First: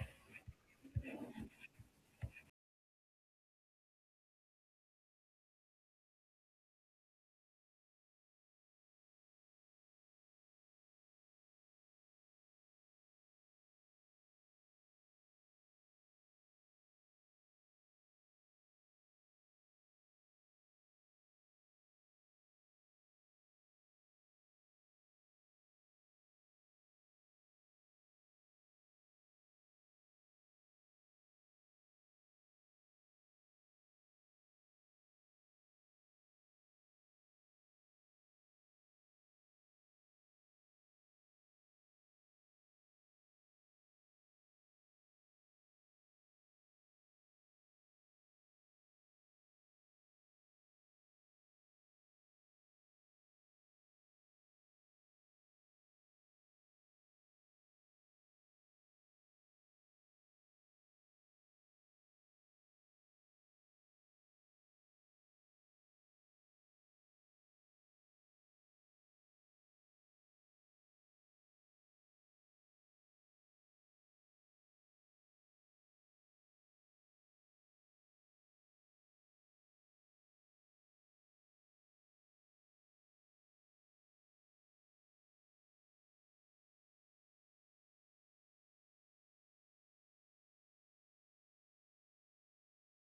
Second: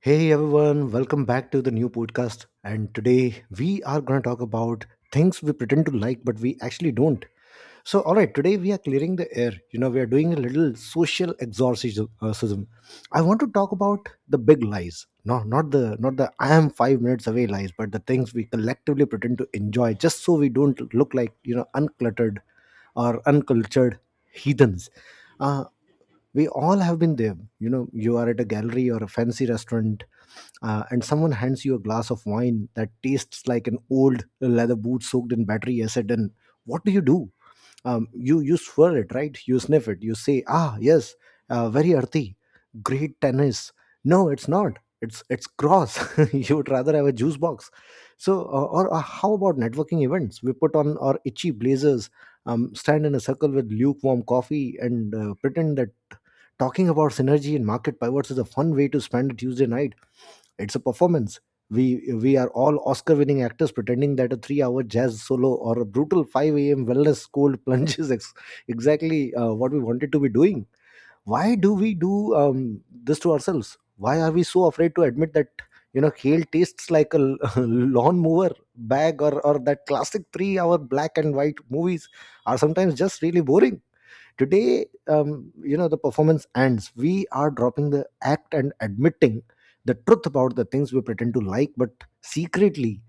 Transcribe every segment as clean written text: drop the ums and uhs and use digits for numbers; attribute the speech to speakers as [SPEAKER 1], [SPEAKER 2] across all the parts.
[SPEAKER 1] Hey everyone, welcome back to the new podcast. And today we are going to talk about things we pretend to like but we actually don't. So, all right, today we are clearing the air. You know, we are doing a little social exorcism. Sism. I want to talk about the big lies. No, not the I am 5 minutes away lies, but the things we collectively pretend to enjoy just so we don't look like uncluttered or uncultured heathens. Uh, we all have been there. You know, you are at a gallery or a fancy restaurant and someone hands you a glass of wine that tastes like an old leather boot soaked in battery acid. And what do you do? You swirl it, right? You sniff it, you say, ah yes, very earthy, great tennis. No, it's not. It's gross. You would rather have a juice box. So or How about networking events? We put on our itchy blazers, stand in a circle with lukewarm coffee and pretend that talking about synergy and market pivots is a fun way to spend a tuesday night. It's a performance. We are all Oscar-winning actors pretending that a three-hour jazz solo or a brutal 5 a.m. wellness cold plunge is exactly what we wanted to be doing. Why do we do this to ourselves? Why are we so afraid to admit that kale tastes like a lawn mower bag, or that classic three-hour black and white movies are sometimes just really boring? Today, the performance ends. We are dropping the act and admitting the truth about the things we pretend to like but secretly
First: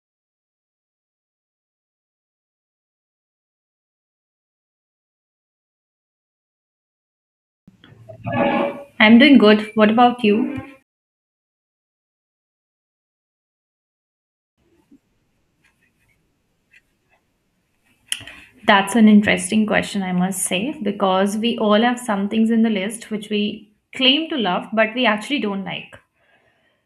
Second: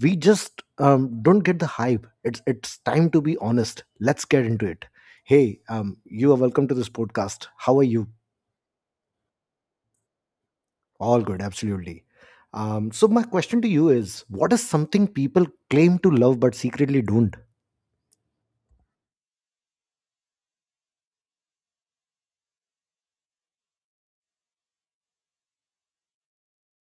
[SPEAKER 1] we just don't get the hype. It's time to be honest. Let's get into it. Hey, you are welcome to this podcast. How are you?
[SPEAKER 2] I'm doing good. What about you?
[SPEAKER 1] All good, absolutely. So my question to you is, what is something people claim to love but secretly don't?
[SPEAKER 2] That's an interesting question, I must say, because we all have some things in the list which we claim to love, but we actually don't like.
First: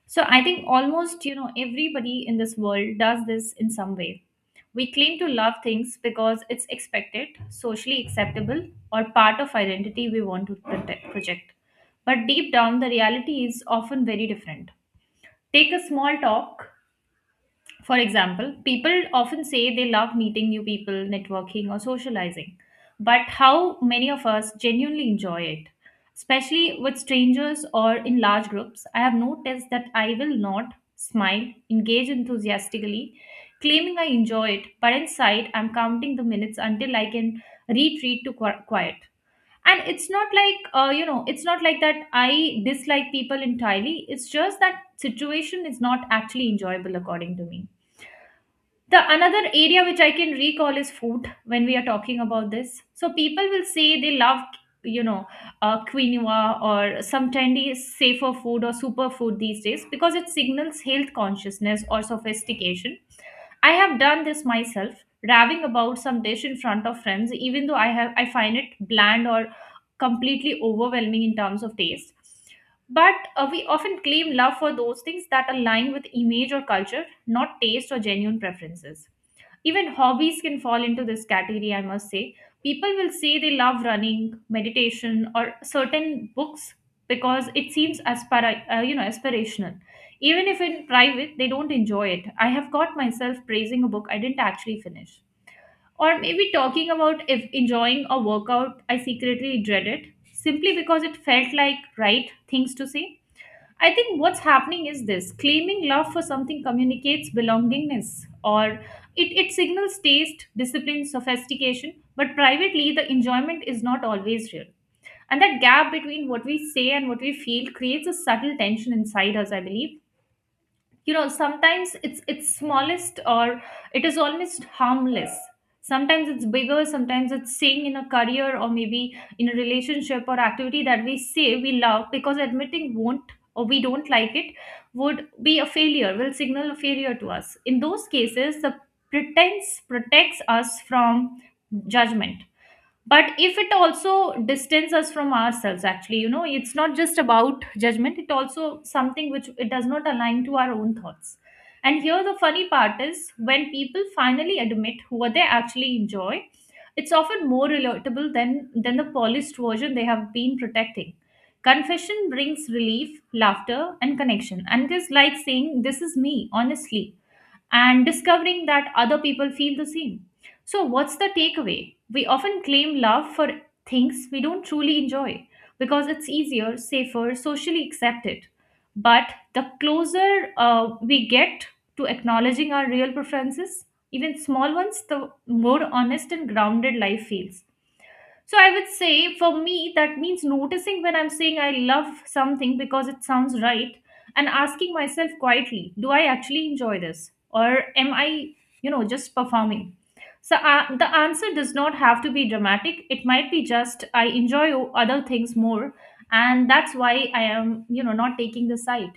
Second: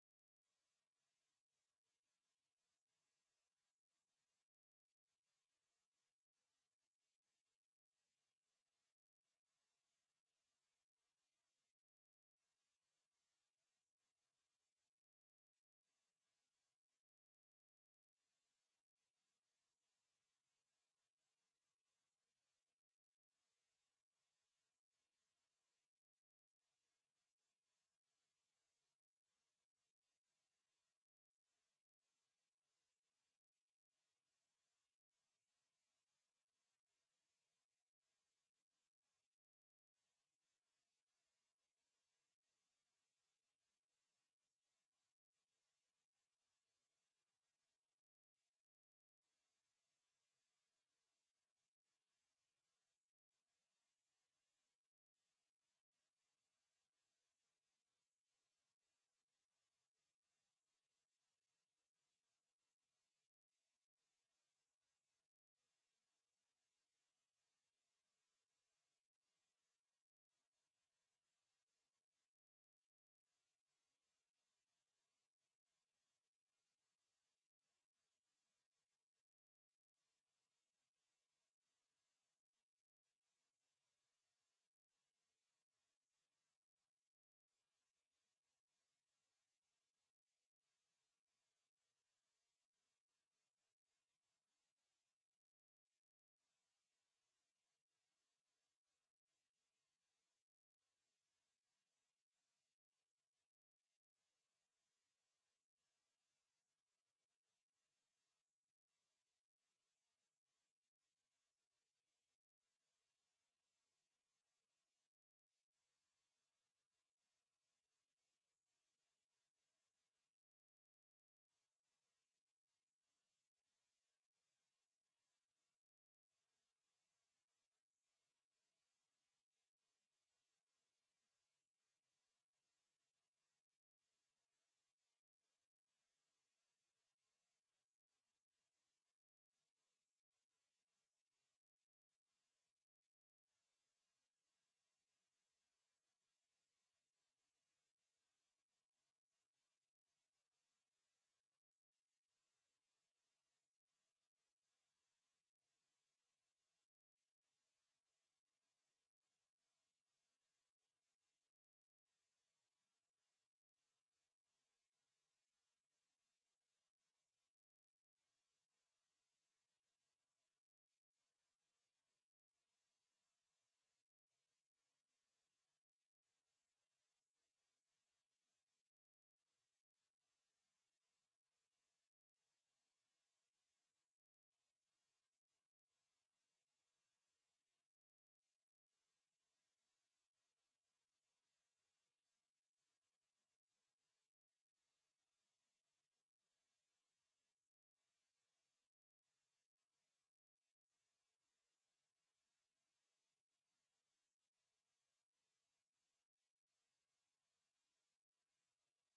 [SPEAKER 2] So I think almost, you know, everybody in this world does this in some way. We claim to love things because it's expected, socially acceptable, or part of identity we want to protect, project. But deep down, the reality is often very different. Take a small talk. For example, people often say they love meeting new people, networking, or socializing. But how many of us genuinely enjoy it? Especially with strangers or in large groups, I have noticed that I will not smile, engage enthusiastically, claiming I enjoy it, but inside I'm counting the minutes until I can retreat to quiet. And it's not like that I dislike people entirely. It's just that situation is not actually enjoyable according to me. The another area which I can recall is food. When we are talking about this, so people will say they love, you know quinoa, or some trendy safer food or superfood these days because it signals health consciousness or sophistication. I have done this myself, raving about some dish in front of friends, even though I find it bland or completely overwhelming in terms of taste. But we often claim love for those things that align with image or culture, not taste or genuine preferences. Even hobbies can fall into this category, I must say. People will say they love running, meditation, or certain books because it seems aspirational. Even if in private, they don't enjoy it. I have got myself praising a book I didn't actually finish. Or maybe talking about if enjoying a workout I secretly dreaded simply because it felt like right things to say. I think what's happening is this: claiming love for something communicates belongingness, or it signals taste, discipline, sophistication, but privately the enjoyment is not always real. And that gap between what we say and what we feel creates a subtle tension inside us, I believe. You know, sometimes it's smallest, or it is almost harmless. Sometimes it's bigger, sometimes it's staying in a career, or maybe in a relationship or activity that we say we love, because admitting won't, or we don't like it, would be a failure, will signal a failure to us. In those cases, the pretense protects us from judgment. But if it also distances us from ourselves, actually, you know, it's not just about judgment, it also something which it does not align to our own thoughts. And here the funny part is, when people finally admit what they actually enjoy, it's often more relatable than the polished version they have been protecting. Confession brings relief, laughter, and connection, and it is like saying, this is me honestly, and discovering that other people feel the same. So, what's the takeaway? We often claim love for things we don't truly enjoy because it's easier, safer, socially accepted. But the closer we get to acknowledging our real preferences, even small ones, the more honest and grounded life feels. So I would say for me, that means noticing when I'm saying I love something because it sounds right, and asking myself quietly, do I actually enjoy this? Or am I just performing? So the answer does not have to be dramatic. It might be just I enjoy other things more. And that's why I am not taking the side.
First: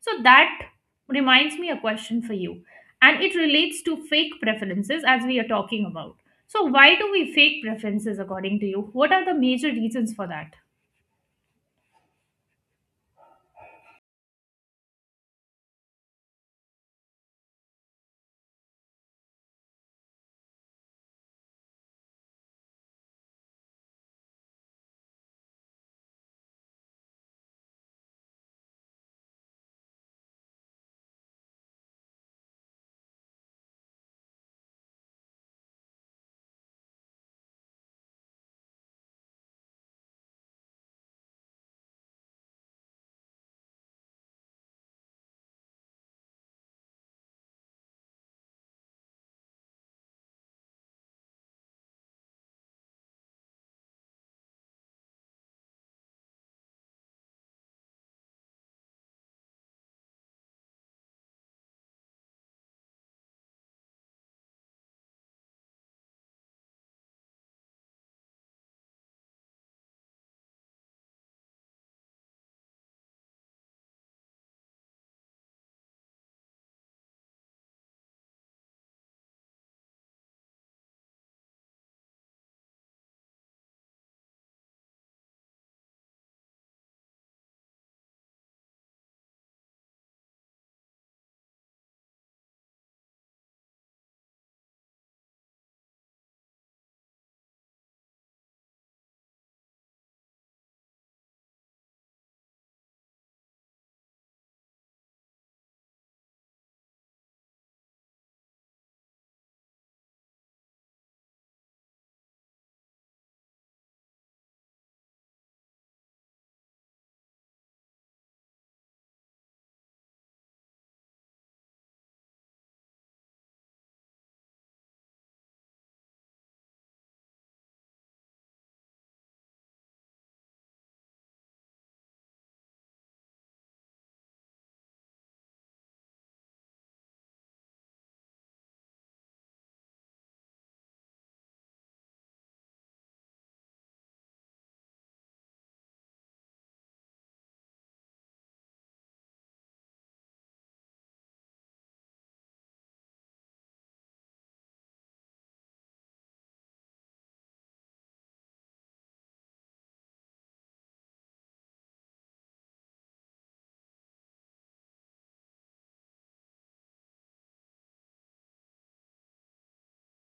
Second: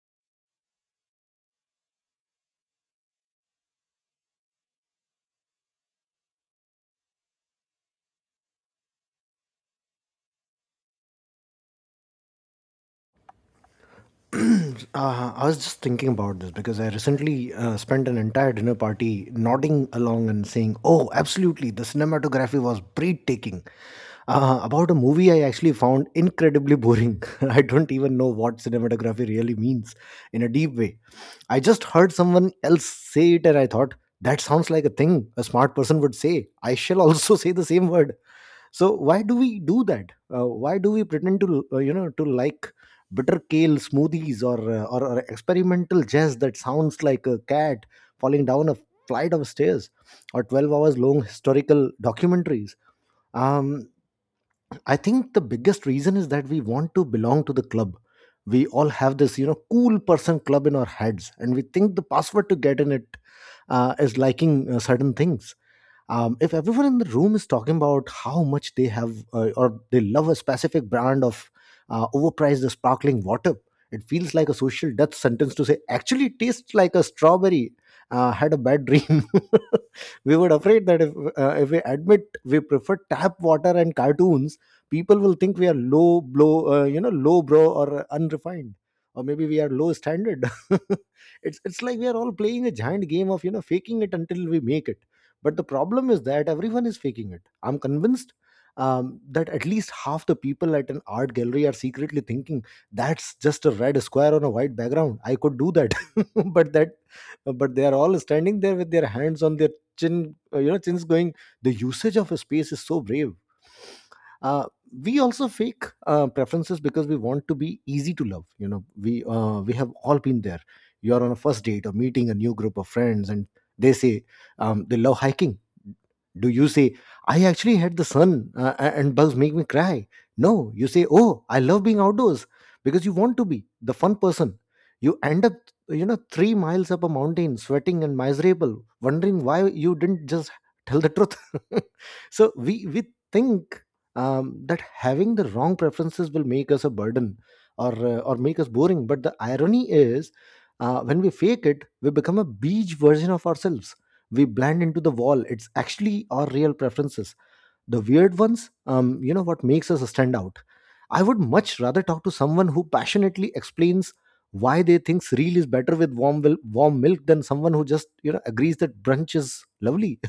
[SPEAKER 2] So that reminds me a question for you, and it relates to fake preferences as we are talking about. So, why do we fake preferences according to you? What are the major reasons for that?
[SPEAKER 1] I was just thinking about this because I recently spent an entire dinner party nodding along and saying, "Oh, absolutely! The cinematography was breathtaking." About a movie I actually found incredibly boring. I don't even know what cinematography really means in a deep way. I just heard someone else say it, and I thought, that sounds like a thing a smart person would say. I shall also say the same word. So why do we do that? Why do we pretend to to like bitter kale smoothies, or experimental jazz that sounds like a cat falling down a flight of stairs, or 12 hours long historical documentaries? um I think the biggest reason is that we want to belong to the club. We all have this, you know, cool person club in our heads, and we think the password to get in it is liking certain things. If everyone in the room is talking about how much they have or they love a specific brand of overpriced sparkling water, it feels like a social death sentence to say, actually, it tastes like a strawberry. Had a bad dream. We were afraid that if we admit we prefer tap water and cartoons, people will think we are low blow you know low bro or unrefined, or maybe we are low standard. It's like we are all playing a giant game of, you know, faking it until we make it. But the problem is that everyone is faking it. I'm convinced that at least half the people at an art gallery are secretly thinking, that's just a red square on a white background, I could do that. But that, but they are all standing there with their hands on their chins going, the usage of a space is so brave. Uh, we also fake preferences because we want to be easy to love. You know, we have all been there. You're on a first date or meeting a new group of friends and they say they love hiking. Do you say, I actually hate the sun and bugs make me cry? No, you say, oh, I love being outdoors, because you want to be the fun person. You end up, you know, 3 miles up a mountain, sweating and miserable, wondering why you didn't just tell the truth. So we think that having the wrong preferences will make us a burden or make us boring. But the irony is, when we fake it, we become a beige version of ourselves. We blend into the wall. It's actually our real preferences, the weird ones, you know, what makes us stand out. I would much rather talk to someone who passionately explains why they think cereal is better with warm milk than someone who just, you know, agrees that brunch is lovely.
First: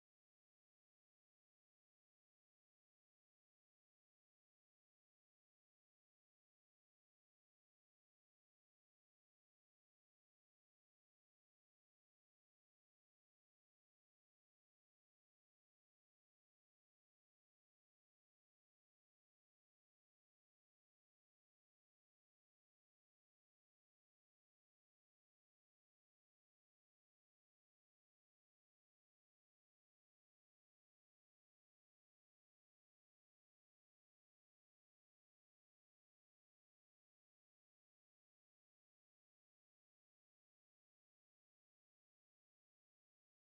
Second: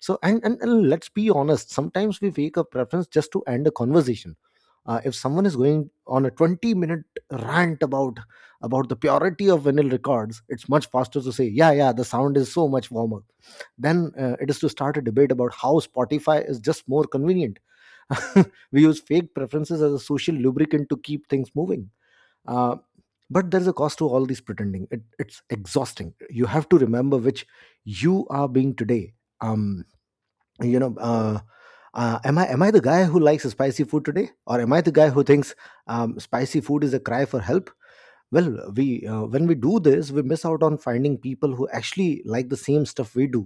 [SPEAKER 1] So, and let's be honest, sometimes we wake up preference just to end a conversation. If someone is going on a 20-minute rant about the purity of vinyl records, it's much faster to say, yeah, yeah, the sound is so much warmer, then it is to start a debate about how spotify is just more convenient. We use fake preferences as a social lubricant to keep things moving. uh, but there's a cost to all these pretending. It's exhausting. You have to remember which you are being today. Um you know uh, uh, am i am I the guy who likes spicy food today, or am I the guy who thinks spicy food is a cry for help? Well, we when we do this, we miss out on finding people who actually like the same stuff we do.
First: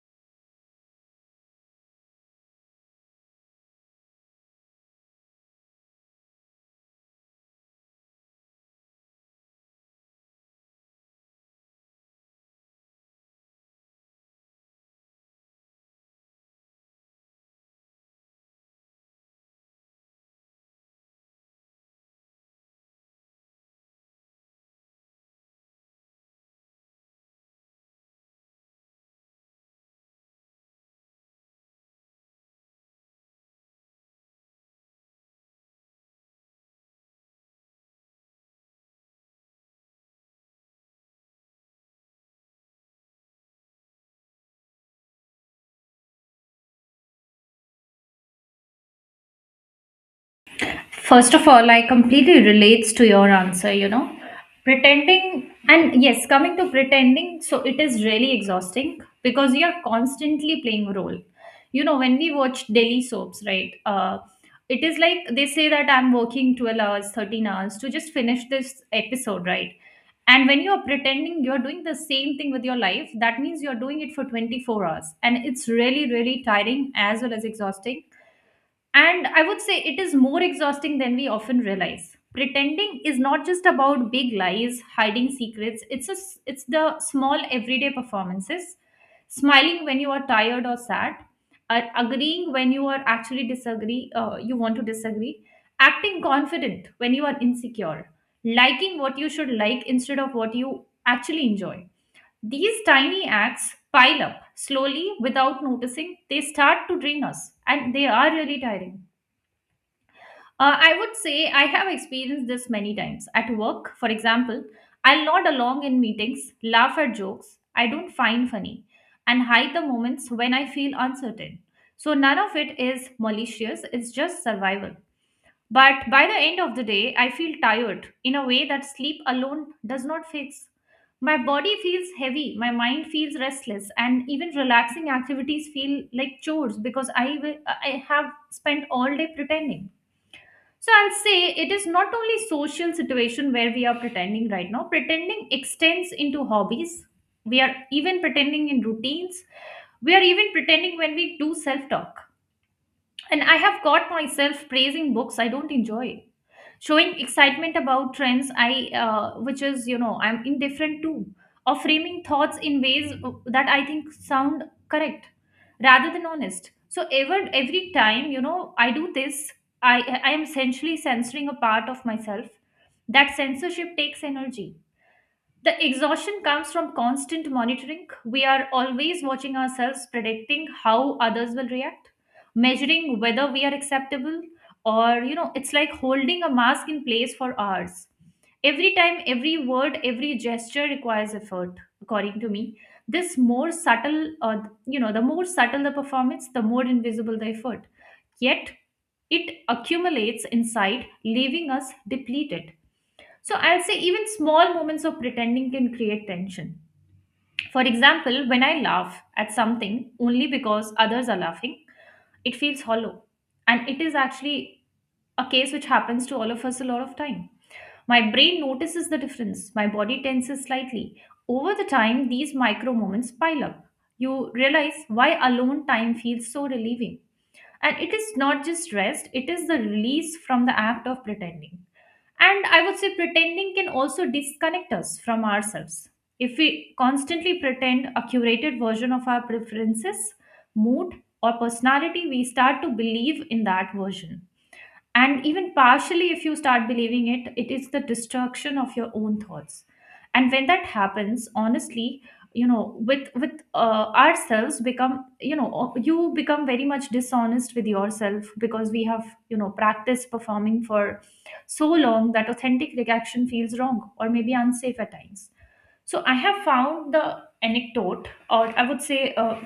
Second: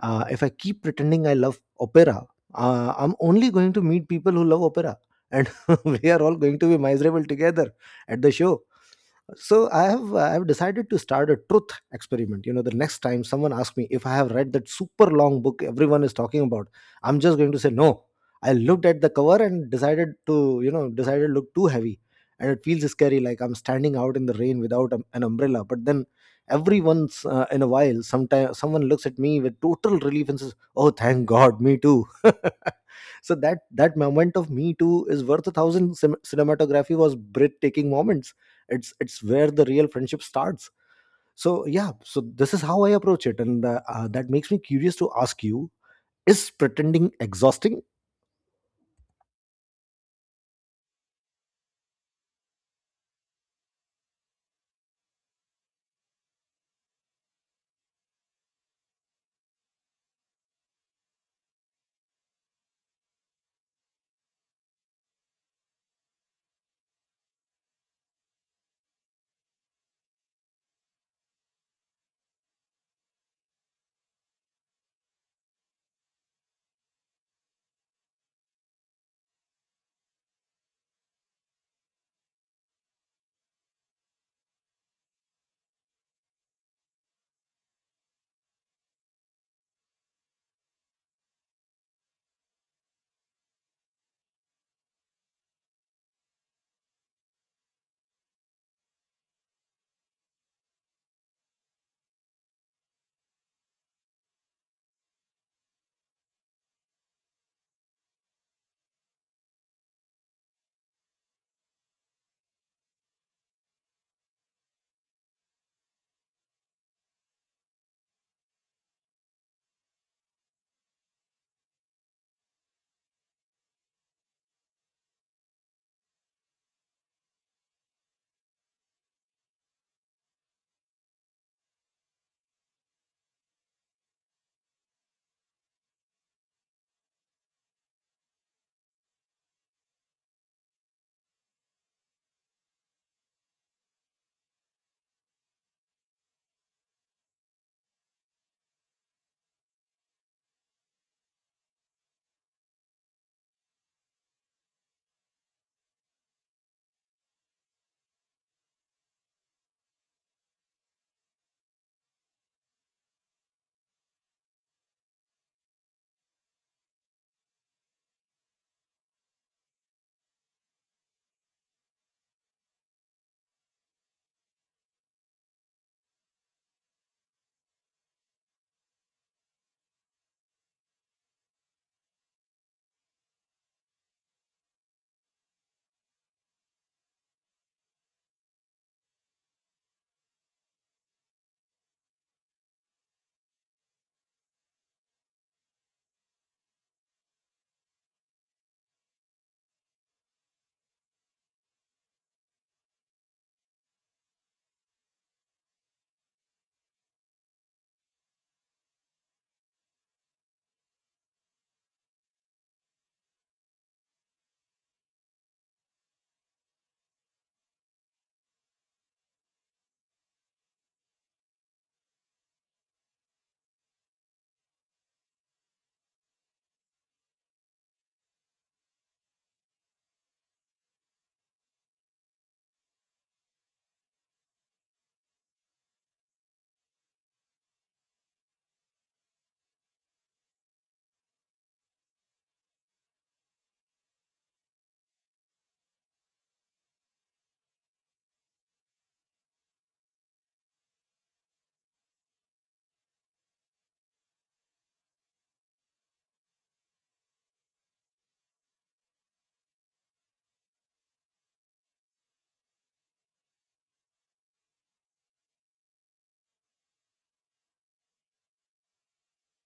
[SPEAKER 1] If I keep pretending I love opera, I'm only going to meet people who love opera, and we are all going to be miserable together at the show. So I have decided to start a truth experiment. You know, the next time someone asks me if I have read that super long book everyone is talking about, I'm just going to say no, I looked at the cover and decided to, you know, decided to look too heavy. And it feels scary, like I'm standing out in the rain without an umbrella. But then, every once in a while, sometime someone looks at me with total relief and says, oh thank god, me too. So that, that moment of me too is worth a thousand cinematography was breathtaking moments. It's where the real friendship starts. So yeah, so this is how I approach it, and that makes me curious to ask you, is pretending exhausting?
[SPEAKER 2] First of all, I completely relates to your answer. Pretending, and yes, coming to pretending, so it is really exhausting because you are constantly playing a role. You know, when we watch daily soaps, right? It is like they say that I'm working 12 hours, 13 hours to just finish this episode, right? And when you're pretending, you're doing the same thing with your life, that means you're doing it for 24 hours. And it's really, really tiring as well as exhausting. And I would say it is more exhausting than we often realize. Pretending is not just about big lies, hiding secrets. It's the small everyday performances, smiling when you are tired or sad, agreeing when you are actually you want to disagree, acting confident when you are insecure, liking what you should like instead of what you actually enjoy. These tiny acts pile up slowly without noticing. They start to drain us, and they are really tiring. I would say I have experienced this many times. At work, for example, I'll nod along in meetings, laugh at jokes I don't find funny, and hide the moments when I feel uncertain. So none of it is malicious, it's just survival. But by the end of the day, I feel tired in a way that sleep alone does not fix. My body feels heavy, my mind feels restless, and even relaxing activities feel like chores because I have spent all day pretending. So I'll say it is not only social situation where we are pretending right now. Pretending extends into hobbies. We are even pretending in routines. We are even pretending when we do self-talk. And I have got myself praising books I don't enjoy, showing excitement about trends I, which is, I'm indifferent to, or framing thoughts in ways that I think sound correct rather than honest. So every time, I do this, i I am essentially censoring a part of myself. That censorship takes energy. The exhaustion comes from constant monitoring. We are always watching ourselves, predicting how others will react, measuring whether we are acceptable, or, you know, it's like holding a mask in place for hours. Every time, every word, every gesture requires effort, according to me. This more subtle, you know, the more subtle the performance, the more invisible the effort. Yet, it accumulates inside, leaving us depleted. So I'll say even small moments of pretending can create tension. For example, when I laugh at something only because others are laughing, it feels hollow. And it is actually a case which happens to all of us a lot of time. My brain notices the difference, my body tenses slightly. Over the time, these micro moments pile up. You realize why alone time feels so relieving. And it is not just rest, it is the release from the act of pretending. And I would say pretending can also disconnect us from ourselves. If we constantly pretend a curated version of our preferences, mood, or personality, we start to believe in that version. And even partially, if you start believing it is the destruction of your own thoughts. And when that happens honestly, you know, with ourselves become, you know, you become very much dishonest with yourself, because we have practiced performing for so long that authentic reaction feels wrong, or maybe unsafe at times. So I have found the anecdote, or I would say,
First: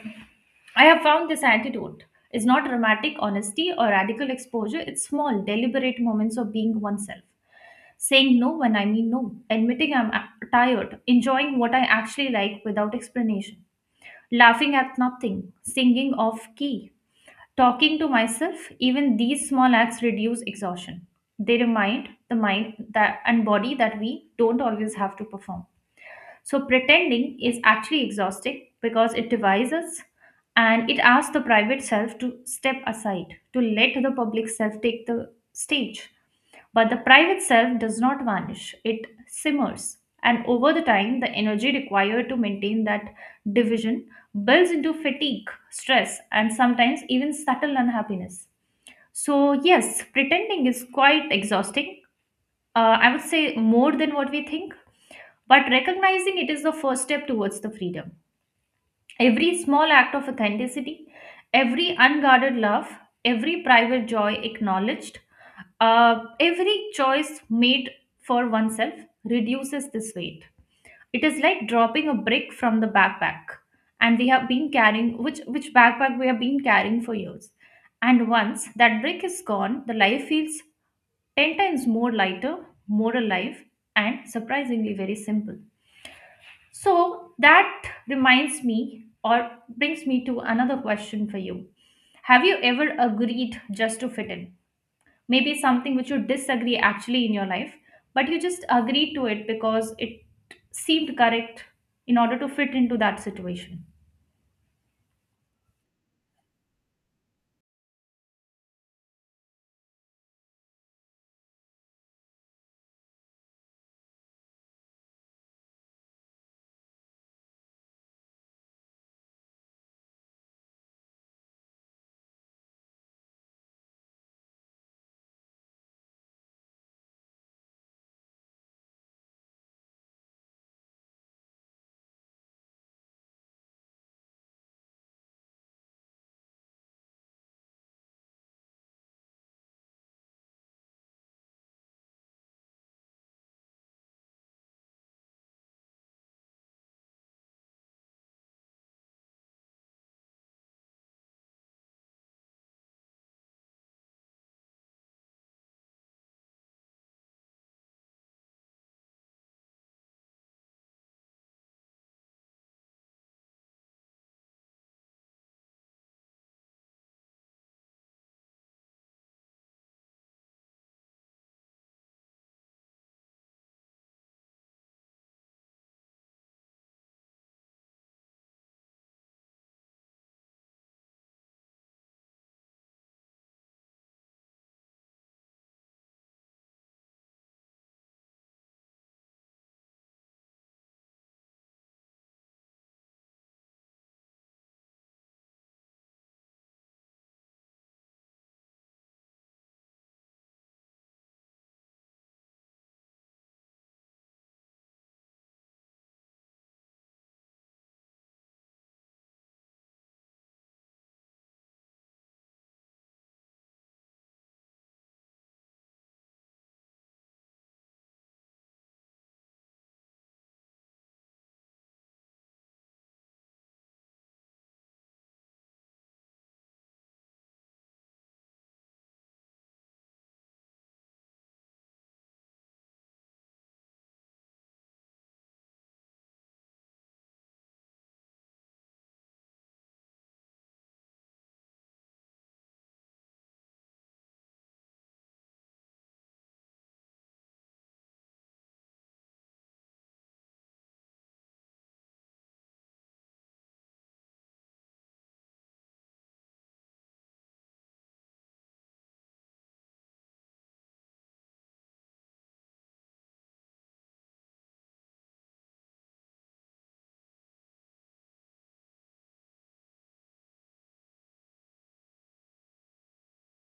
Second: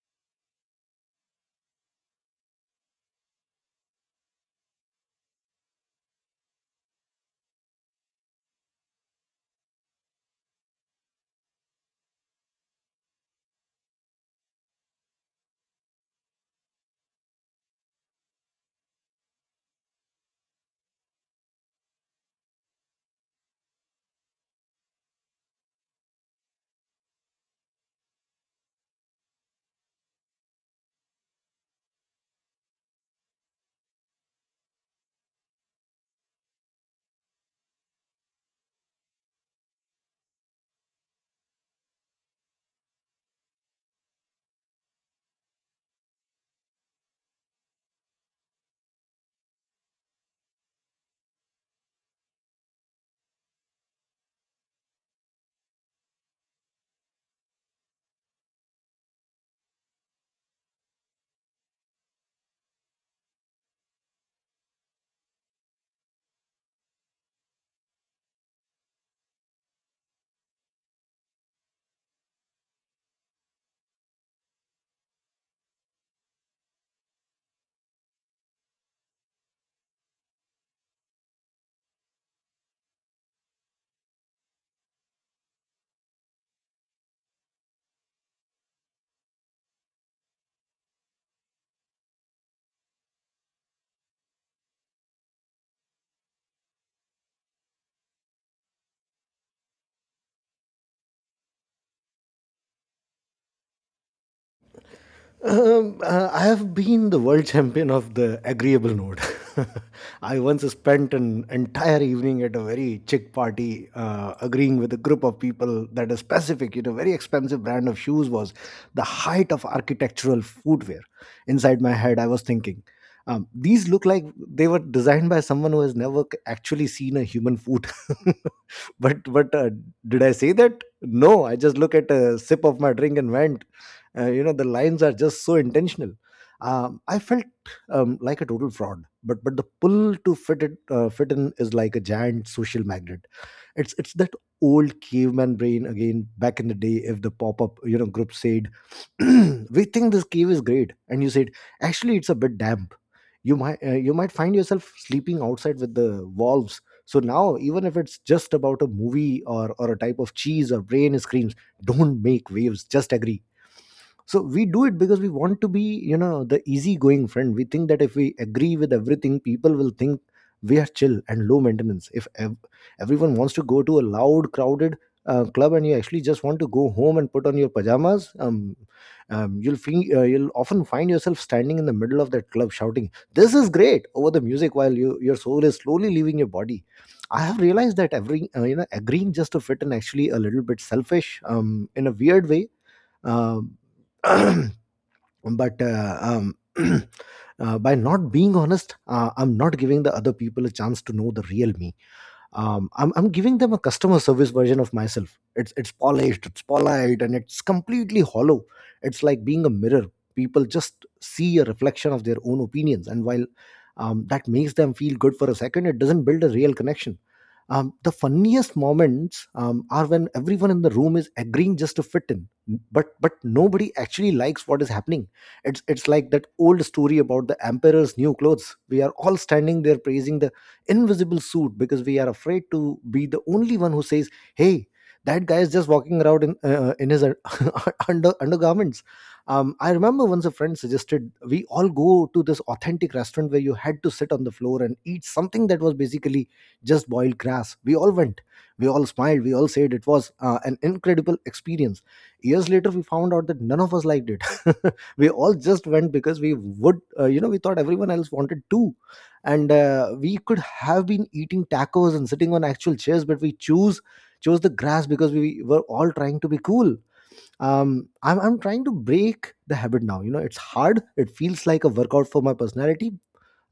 [SPEAKER 2] I have found this antidote is not dramatic honesty or radical exposure, it's small, deliberate moments of being oneself. Saying no when I mean no, admitting I'm tired, enjoying what I actually like without explanation, laughing at nothing, singing off key, talking to myself, even these small acts reduce exhaustion. They remind the mind that and body that we don't always have to perform. So pretending is actually exhausting because it divides us, and it asks the private self to step aside, to let the public self take the stage. But the private self does not vanish, it simmers. And over the time, the energy required to maintain that division builds into fatigue, stress, and sometimes even subtle unhappiness. So, yes, pretending is quite exhausting. I would say more than what we think, but recognizing it is the first step towards the freedom. Every small act of authenticity, every unguarded love, every private joy acknowledged, every choice made for oneself reduces this weight. It is like dropping a brick from the backpack, and we have been carrying, which backpack we have been carrying for years. And once that brick is gone, the life feels 10 times more lighter, more alive, and surprisingly very simple. So that reminds me, or brings me to another question for you. Have you ever agreed just to fit in? Maybe something which you disagree actually in your life, but you just agreed to it because it seemed correct in order to fit into that situation.
[SPEAKER 1] I have been the world champion of the agreeable node. I once spent an entire evening at a very chic party, agreeing with a group of people that a specific, you know, very expensive brand of shoes was the height of architectural footwear. Inside my head, I was thinking, these look like they were designed by someone who has never actually seen a human foot. But Did I say that? No, I just look at a sip of my drink and went you know, the lines are just so intentional. I felt like a total fraud, but the pull to fit it fit in is like a giant social magnet. It's that old caveman brain again. Back in the day, if the pop-up, you know, group said we think this cave is great, and you said actually it's a bit damp, you might find yourself sleeping outside with the wolves. So now, even if it's just about a movie or a type of cheese, or brain screams, don't make waves, just agree. So we do it because we want to be, you know, the easygoing friend. We think that if we agree with everything, people will think we are chill and low maintenance. If ev- Everyone wants to go to a loud, crowded club, and you actually just want to go home and put on your pajamas. You'll feel, you'll often find yourself standing in the middle of that club shouting this is great over the music, while you, your soul is slowly leaving your body. I have realized that every you know agreeing just to fit in actually a little bit selfish in a weird way. um, but By not being honest, I'm not giving the other people a chance to know the real me. I'm giving them a customer service version of myself. It's polished, it's polite, and it's completely hollow. It's like being a mirror. People just see a reflection of their own opinions, and while that makes them feel good for a second, it doesn't build a real connection. The funniest moments are when everyone in the room is agreeing just to fit in, but nobody actually likes what is happening. It's like that old story about the emperor's new clothes. We are all standing there praising the invisible suit because we are afraid to be the only one who says, "Hey, that guy is just walking around in his undergarments." I remember once a friend suggested we all go to this authentic restaurant where you had to sit on the floor and eat something that was basically just boiled grass. We all went. We all smiled. We all said it was an incredible experience. Years later, we found out that none of us liked it. We all just went because we would, you know, we thought everyone else wanted to. And we could have been eating tacos and sitting on actual chairs, but we choose chose the grass because we were all trying to be cool. I'm trying to break the habit now. You know, it's hard, it feels like a workout for my personality.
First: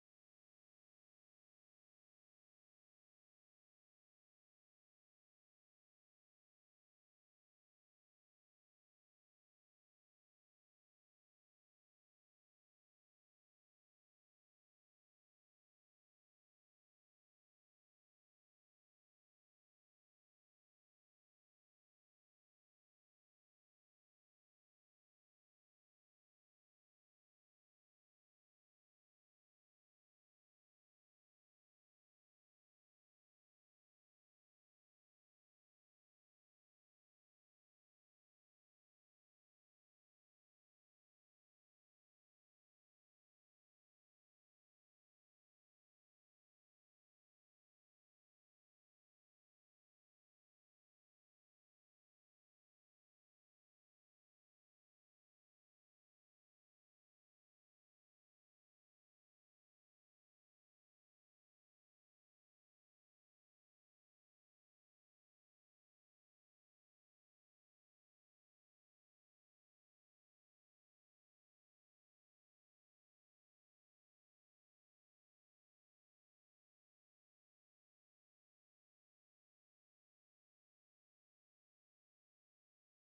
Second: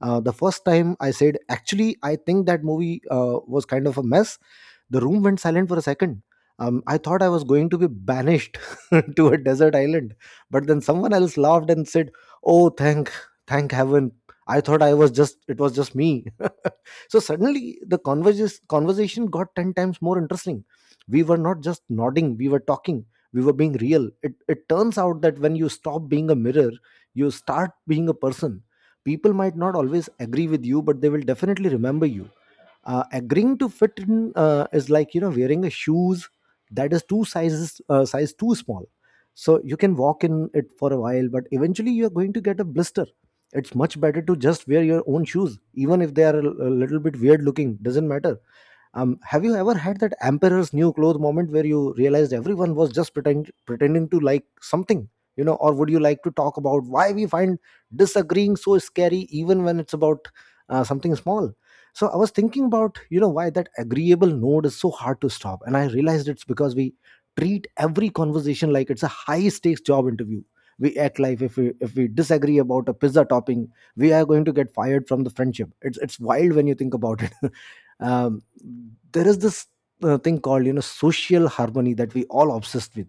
[SPEAKER 1] The first time I said, actually, I think that movie was kind of a mess. The room went silent for a second. I thought I was going to be banished to a desert island, but then someone else laughed and said, "Oh, thank heaven! I thought it was just me." So suddenly the conversation got 10 times more interesting. We were not just nodding, we were talking, we were being real. It turns out that when you stop being a mirror, you start being a person. People might not always agree with you, but they will definitely remember you. Agreeing to fit in is, like, you know, wearing a shoes that is two sizes size too small. So you can walk in it for a while, but eventually you are going to get a blister. It's much better to just wear your own shoes, even if they are a little bit weird looking. Doesn't matter. Have you ever had that emperor's new clothes moment where you realized everyone was just pretending to like something, you know? Or would you like to talk about why we find disagreeing so scary, even when it's about something small? So I was thinking about, you know, why that agreeable node is so hard to stop, and I realized it's because we treat every conversation like it's a high stakes job interview. We act like if we disagree about a pizza topping, we are going to get fired from the friendship. It's wild when you think about it. Um, there is this thing called, you know, social harmony that we all obsessed with.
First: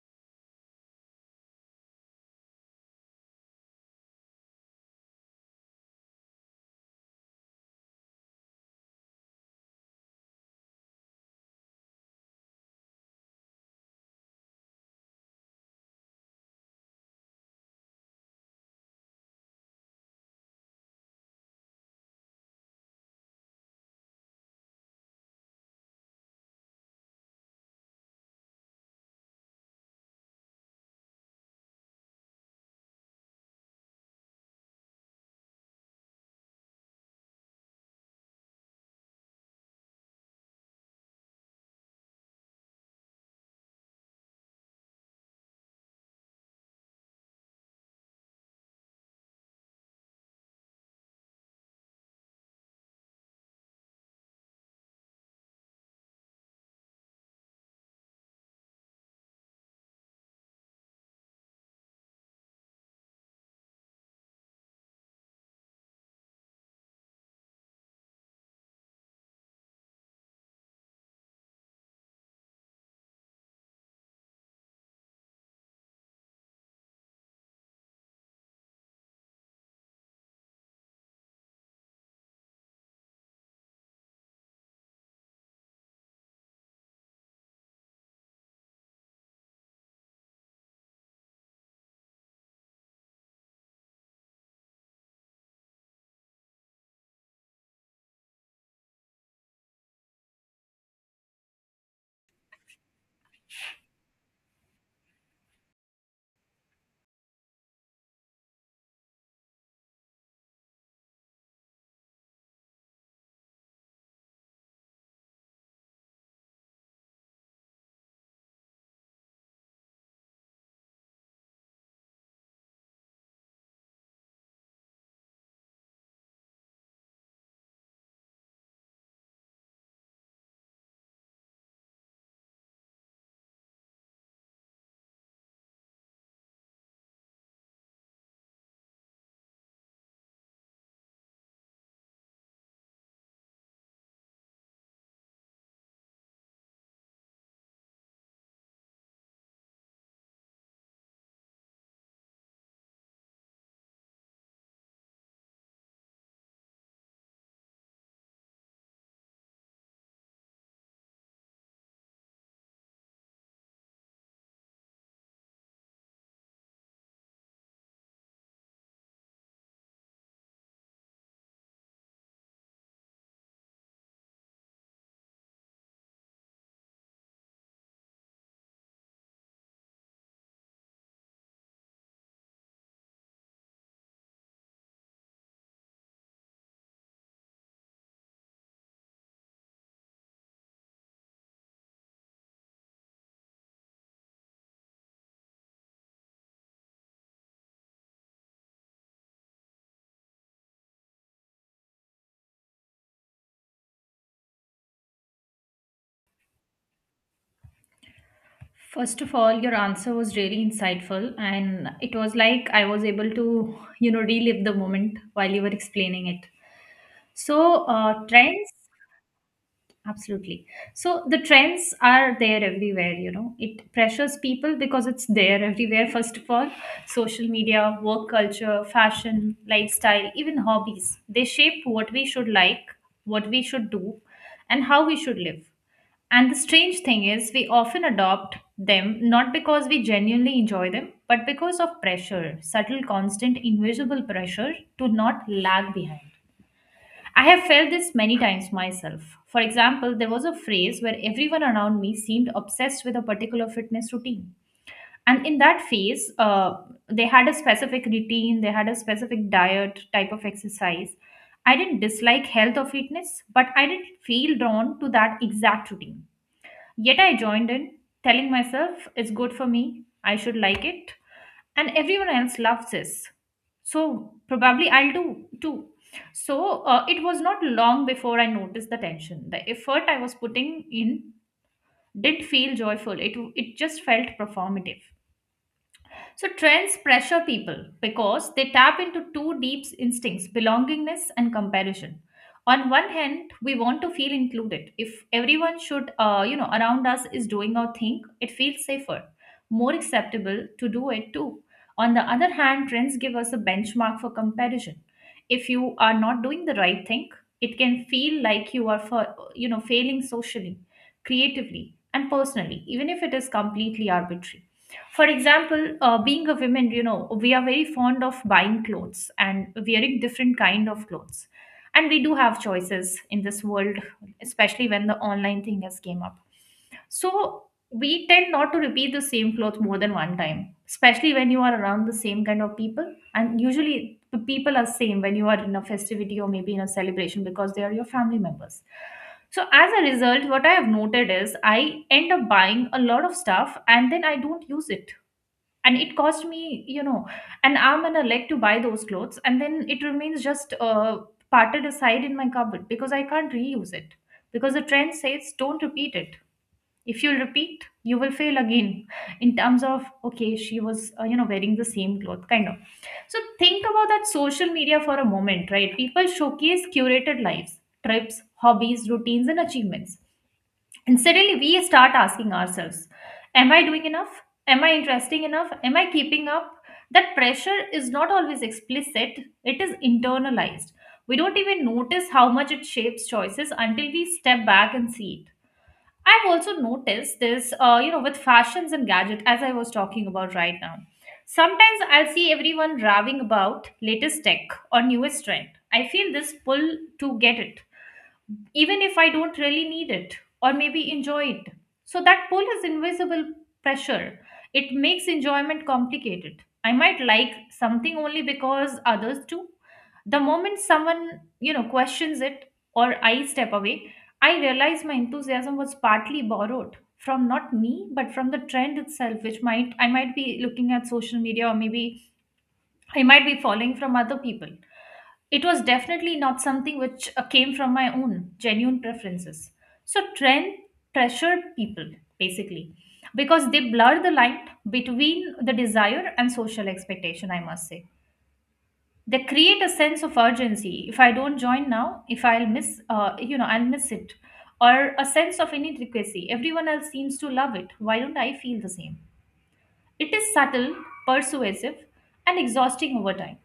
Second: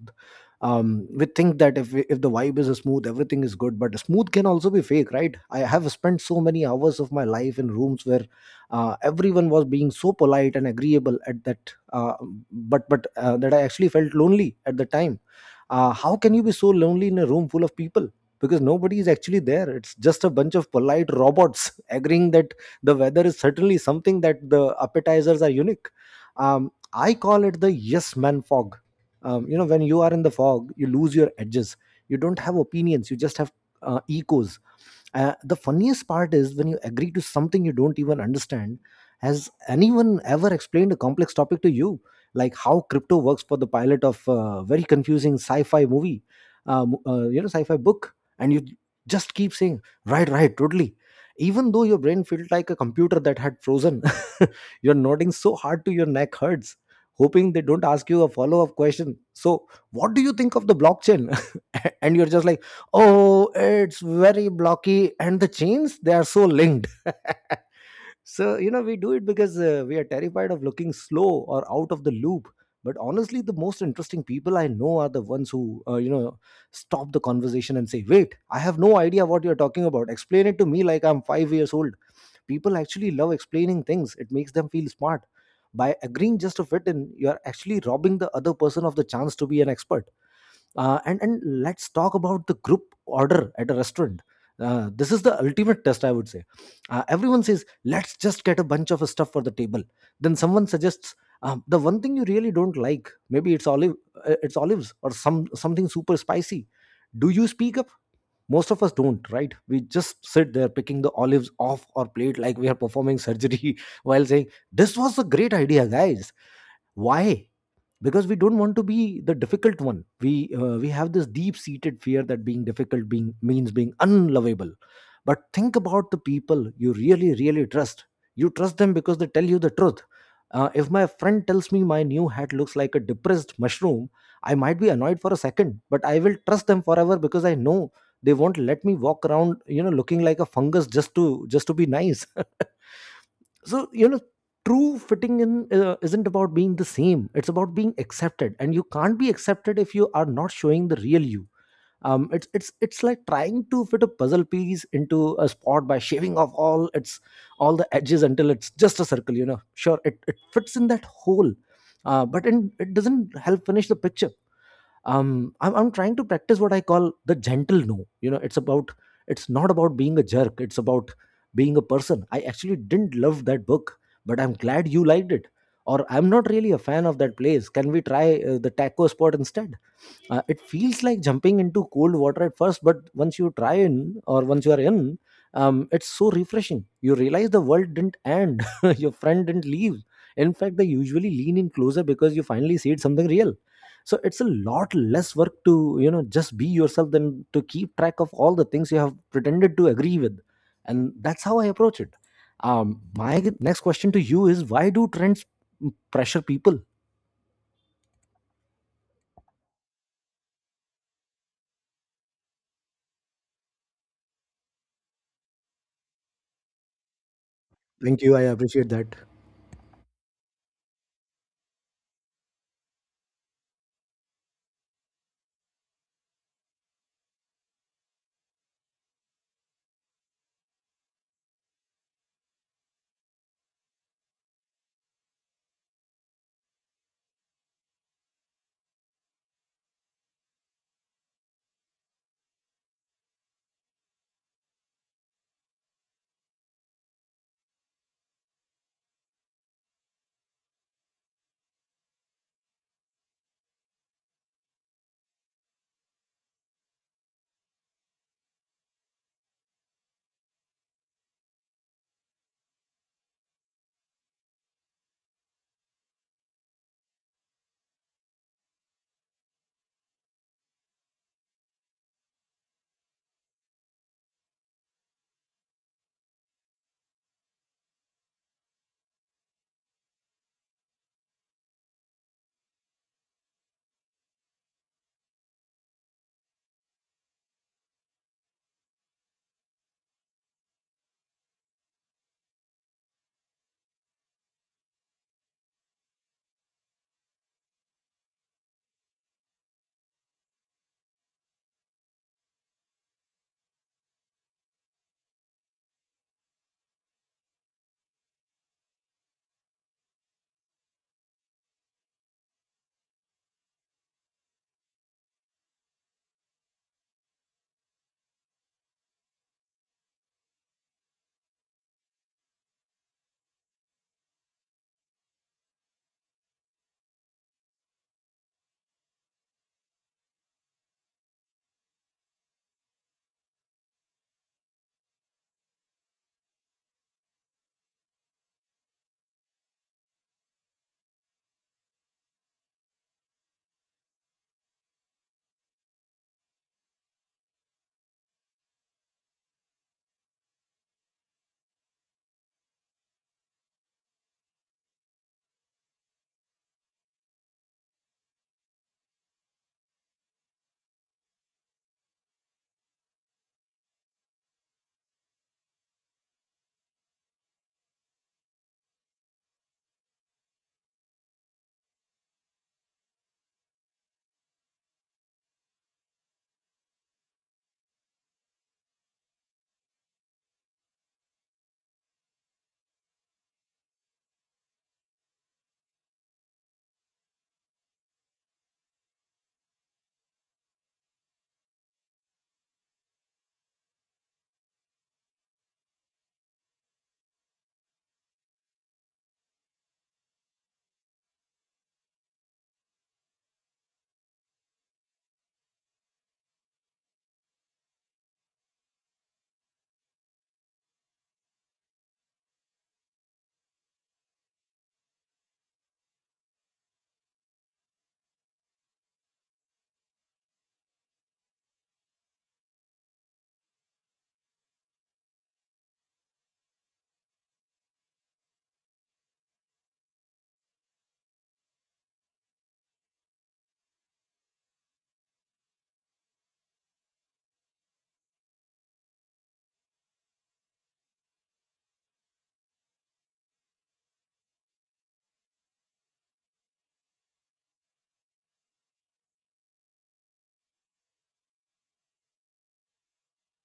[SPEAKER 1] We think that if the vibe is smooth, everything is good, but smooth can also be fake, right? I have spent so many hours of my life in rooms where everyone was being so polite and agreeable at that but that I actually felt lonely at the time. How can you be so lonely in a room full of people? Because nobody is actually there. It's just a bunch of polite robots agreeing that the weather is certainly something, that the appetizers are unique. I call it the yes man fog. You know, when you are in the fog, you lose your edges. You don't have opinions, you just have echoes. The funniest part is when you agree to something you don't even understand. Has anyone ever explained a complex topic to you, like how crypto works, for the pilot of a very confusing sci-fi movie, you know, sci-fi book, and you just keep saying, right, right, totally. Even though your brain felt like a computer that had frozen, you're nodding so hard to your neck hurts, hoping they don't ask you a follow-up question. So, what do you think of the blockchain? And you're just like, oh, it's very blocky, and the chains, they are so linked. So, you know, we do it because we are terrified of looking slow or out of the loop. But honestly, the most interesting people I know are the ones who, you know, stop the conversation and say, wait, I have no idea what you're talking about. Explain it to me like I'm 5 years old. People actually love explaining things, it makes them feel smart. By agreeing just to fit in, you're actually robbing the other person of the chance to be an expert. And let's talk about the group order at a restaurant. This is the ultimate test, I would say. Everyone says let's just get a bunch of stuff for the table. Then someone suggests the one thing you really don't like. Maybe it's olives or something super spicy. Do you speak up? Most of us don't, right? We just sit there picking the olives off our plate like we are performing surgery while saying this was a great idea, guys. Why? Because we don't want to be the difficult one. We have this deep seated fear that being difficult being means being unlovable. But think about the people you really trust. You trust them because they tell you the truth. If my friend tells me my new hat looks like a depressed mushroom, I might be annoyed for a second, but I will trust them forever, because I know they won't let me walk around, you know, looking like a fungus just to be nice. So, you know, true fitting in isn't about being the same, it's about being accepted, and you can't be accepted if you are not showing the real you. It's like trying to fit a puzzle piece into a spot by shaving off all the edges until it's just a circle. You know, sure, it fits in that hole, but it doesn't help finish the picture. I'm trying to practice what I call the gentle no. You know, it's about, it's not about being a jerk, it's about being a person. I actually didn't love that book, but I'm glad you liked it. Or I'm not really a fan of that place, can we try the taco spot instead? It feels like jumping into cold water at first, but once you are in, it's so refreshing. You realize the world didn't end, your friend didn't leave. In fact, they usually lean in closer because you finally see it something real. So it's a lot less work to, you know, just be yourself than to keep track of all the things you have pretended to agree with, and that's how I approach it. My next question to you is, why do trends pressure people?
[SPEAKER 2] First of all, your answer was really insightful, and it was like I was able to, you know, relive the moment while you were explaining it.
[SPEAKER 1] Thank you. I
[SPEAKER 2] Trends.
[SPEAKER 1] appreciate that.
[SPEAKER 2] Absolutely. So the trends are there everywhere, you know. It pressures people because it's there everywhere, first of all. Social media, work culture, fashion, lifestyle, even hobbies. They shape what we should like, what we should do, and how we should live. And the strange thing is, we often adopt them not because we genuinely enjoy them, but because of pressure, subtle, constant, invisible pressure to not lag behind. I have felt this many times myself. For example, there was a phase where everyone around me seemed obsessed with a particular fitness routine. And in that phase, they had a specific routine, they had a specific diet, type of exercise. I didn't dislike health or fitness, but I didn't feel drawn to that exact routine. Yet I joined in, telling myself it's good for me, I should like it, and everyone else loves this. So probably I'll do too. So it was not long before I noticed the tension. The effort I was putting in didn't feel joyful. It just felt performative. So trends pressure people because they tap into two deep instincts belongingness and comparison. On one hand, we want to feel included. If everyone you know, around us is doing our thing, it feels safer, more acceptable to do it too. On the other hand, trends give us a benchmark for comparison. If you are not doing the right thing, it can feel like you are, you know, failing socially, creatively, and personally, even if it is completely arbitrary. For example, being a woman, you know, we are very fond of buying clothes and wearing different kind of clothes. And we do have choices in this world, especially when the online thing has came up. So we tend not to repeat the same clothes more than one time, especially when you are around the same kind of people. And usually the people are same when you are in a festivity or maybe in a celebration because they are your family members. So as a result, what I have noted is I end up buying a lot of stuff and then I don't use it. And it cost me, you know, an arm and a leg to buy those clothes. And then it remains just parted aside in my cupboard because I can't reuse it. Because the trend says don't repeat it, if you'll repeat you will fail again in terms of okay she was you know, wearing the same cloth kind of. So think about that social media for a moment, right? People showcase curated lives, trips, hobbies, routines, and achievements, and suddenly we start asking ourselves, am I doing enough? Am I interesting enough? Am I keeping up? That pressure is not always explicit, it is internalized. We don't even notice how much it shapes choices until we step back and see it. I've also noticed this, you know, with fashions and gadget, as I was talking about right now. Sometimes I'll see everyone raving about latest tech or newest trend. I feel this pull to get it, even if I don't really need it or maybe enjoy it. So that pull is invisible pressure. It makes enjoyment complicated. I might like something only because others do. The moment someone, you know, questions it or I step away, I realize my enthusiasm was partly borrowed from not me but from the trend itself, which might I might be looking at social media or maybe I might be following from other people. It was definitely not something which came from my own genuine preferences. So, trend pressured people basically because they blur the line between the desire and social expectation, I must say. They create a sense of urgency. If I don't join now, if I'll miss, you know, I'll miss it, or a sense of inadequacy. Everyone else seems to love it. Why don't I feel the same? It is subtle, persuasive, and exhausting over time.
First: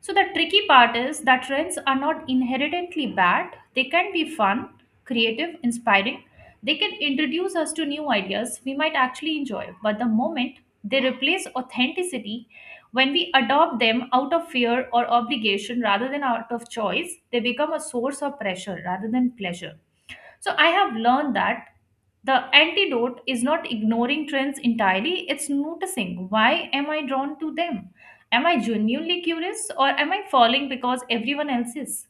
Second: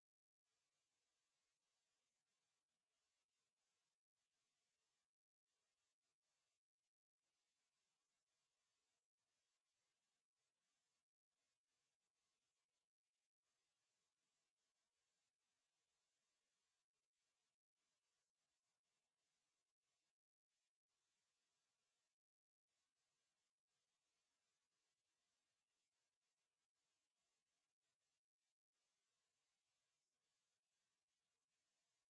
[SPEAKER 2] So, the tricky part is that trends are not inherently bad. They can be fun, creative, inspiring. They can introduce us to new ideas we might actually enjoy. But the moment they replace authenticity, when we adopt them out of fear or obligation rather than out of choice, they become a source of pressure rather than pleasure. So I have learned that the antidote is not ignoring trends entirely, it's noticing, why am I drawn to them? Am I genuinely curious or am I falling because everyone else is?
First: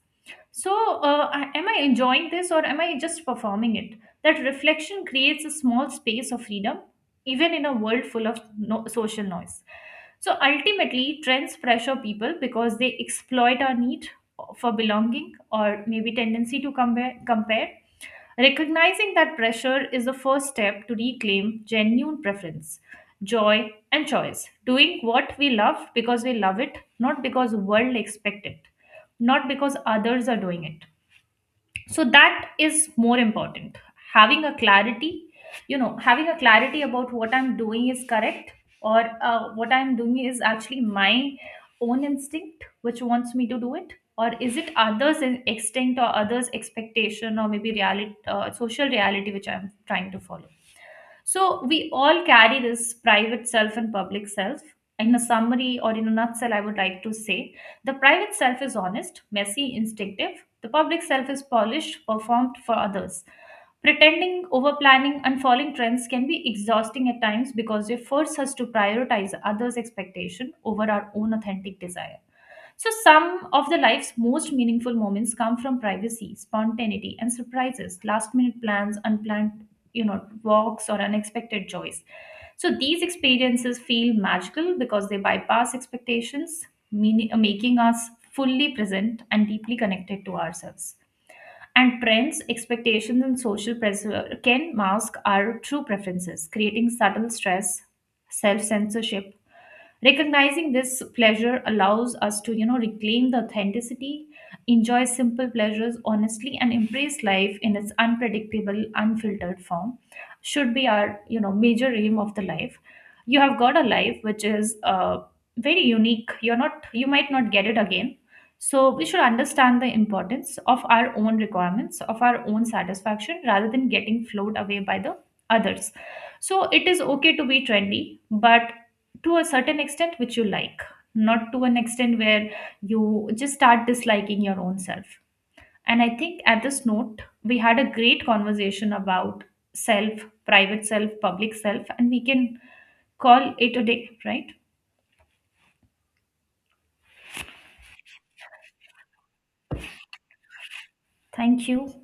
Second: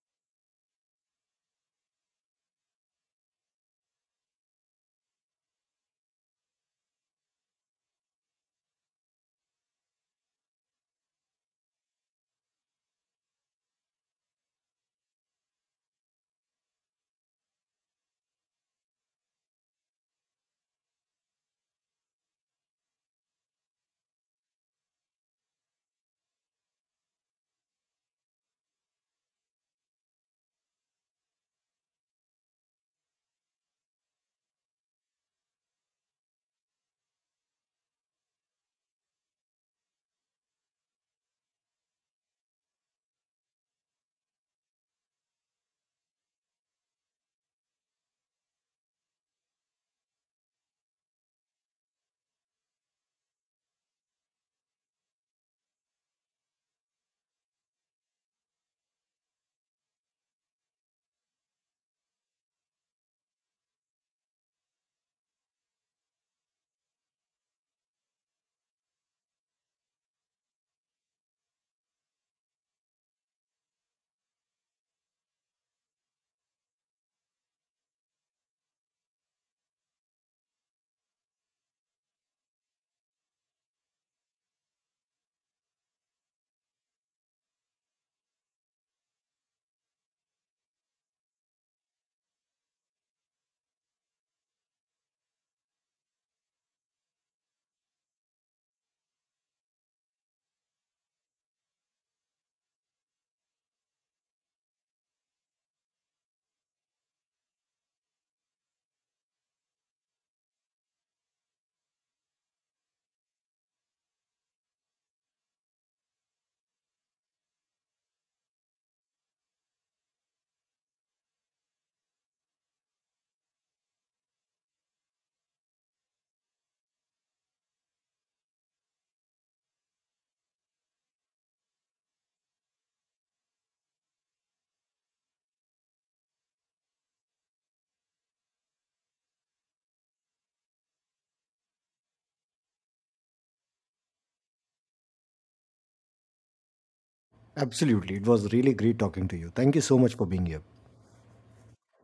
[SPEAKER 2] So, am I enjoying this or am I just performing it? That reflection creates a small space of freedom, even in a world full of social noise. So, ultimately, trends pressure people because they exploit our need for belonging or maybe tendency to compare, compare. Recognizing that pressure is the first step to reclaim genuine preference, joy, and choice. Doing what we love because we love it, not because the world expects it, not because others are doing it, so that is more important, having a clarity, you know, having a clarity about what I'm doing is correct, or what I'm doing is actually my own instinct which wants me to do it, or is it others instinct or others expectation, or maybe reality social reality which I'm trying to follow. So we all carry this private self and public self. In a summary or in a nutshell, I would like to say the private self is honest, messy, instinctive. The public self is polished, performed for others. Pretending, over planning, and following trends can be exhausting at times because they force us to prioritize others' expectation over our own authentic desire. So, some of the life's most meaningful moments come from privacy, spontaneity, and surprises, last minute plans, unplanned, you know, walks, or unexpected joys. So, these experiences feel magical because they bypass expectations, making us fully present and deeply connected to ourselves. And trends, expectations, and social pressure can mask our true preferences, creating subtle stress, self censorship. Recognizing this pleasure allows us to, you know, reclaim the authenticity, enjoy simple pleasures honestly, and embrace life in its unpredictable unfiltered form, should be our, you know, major aim of the life. You have got a life which is very unique. You might not get it again, so we should understand the importance of our own requirements, of our own satisfaction rather than getting flowed away by the others. So it is okay to be trendy, but to a certain extent which you like, not to an extent where you just start disliking your own self. And I think at this note we had a great conversation about self, private self, public self, and we can call it a day, right?
[SPEAKER 1] Absolutely. It was really great talking to you. Thank you so much for being here.
[SPEAKER 2] Thank you.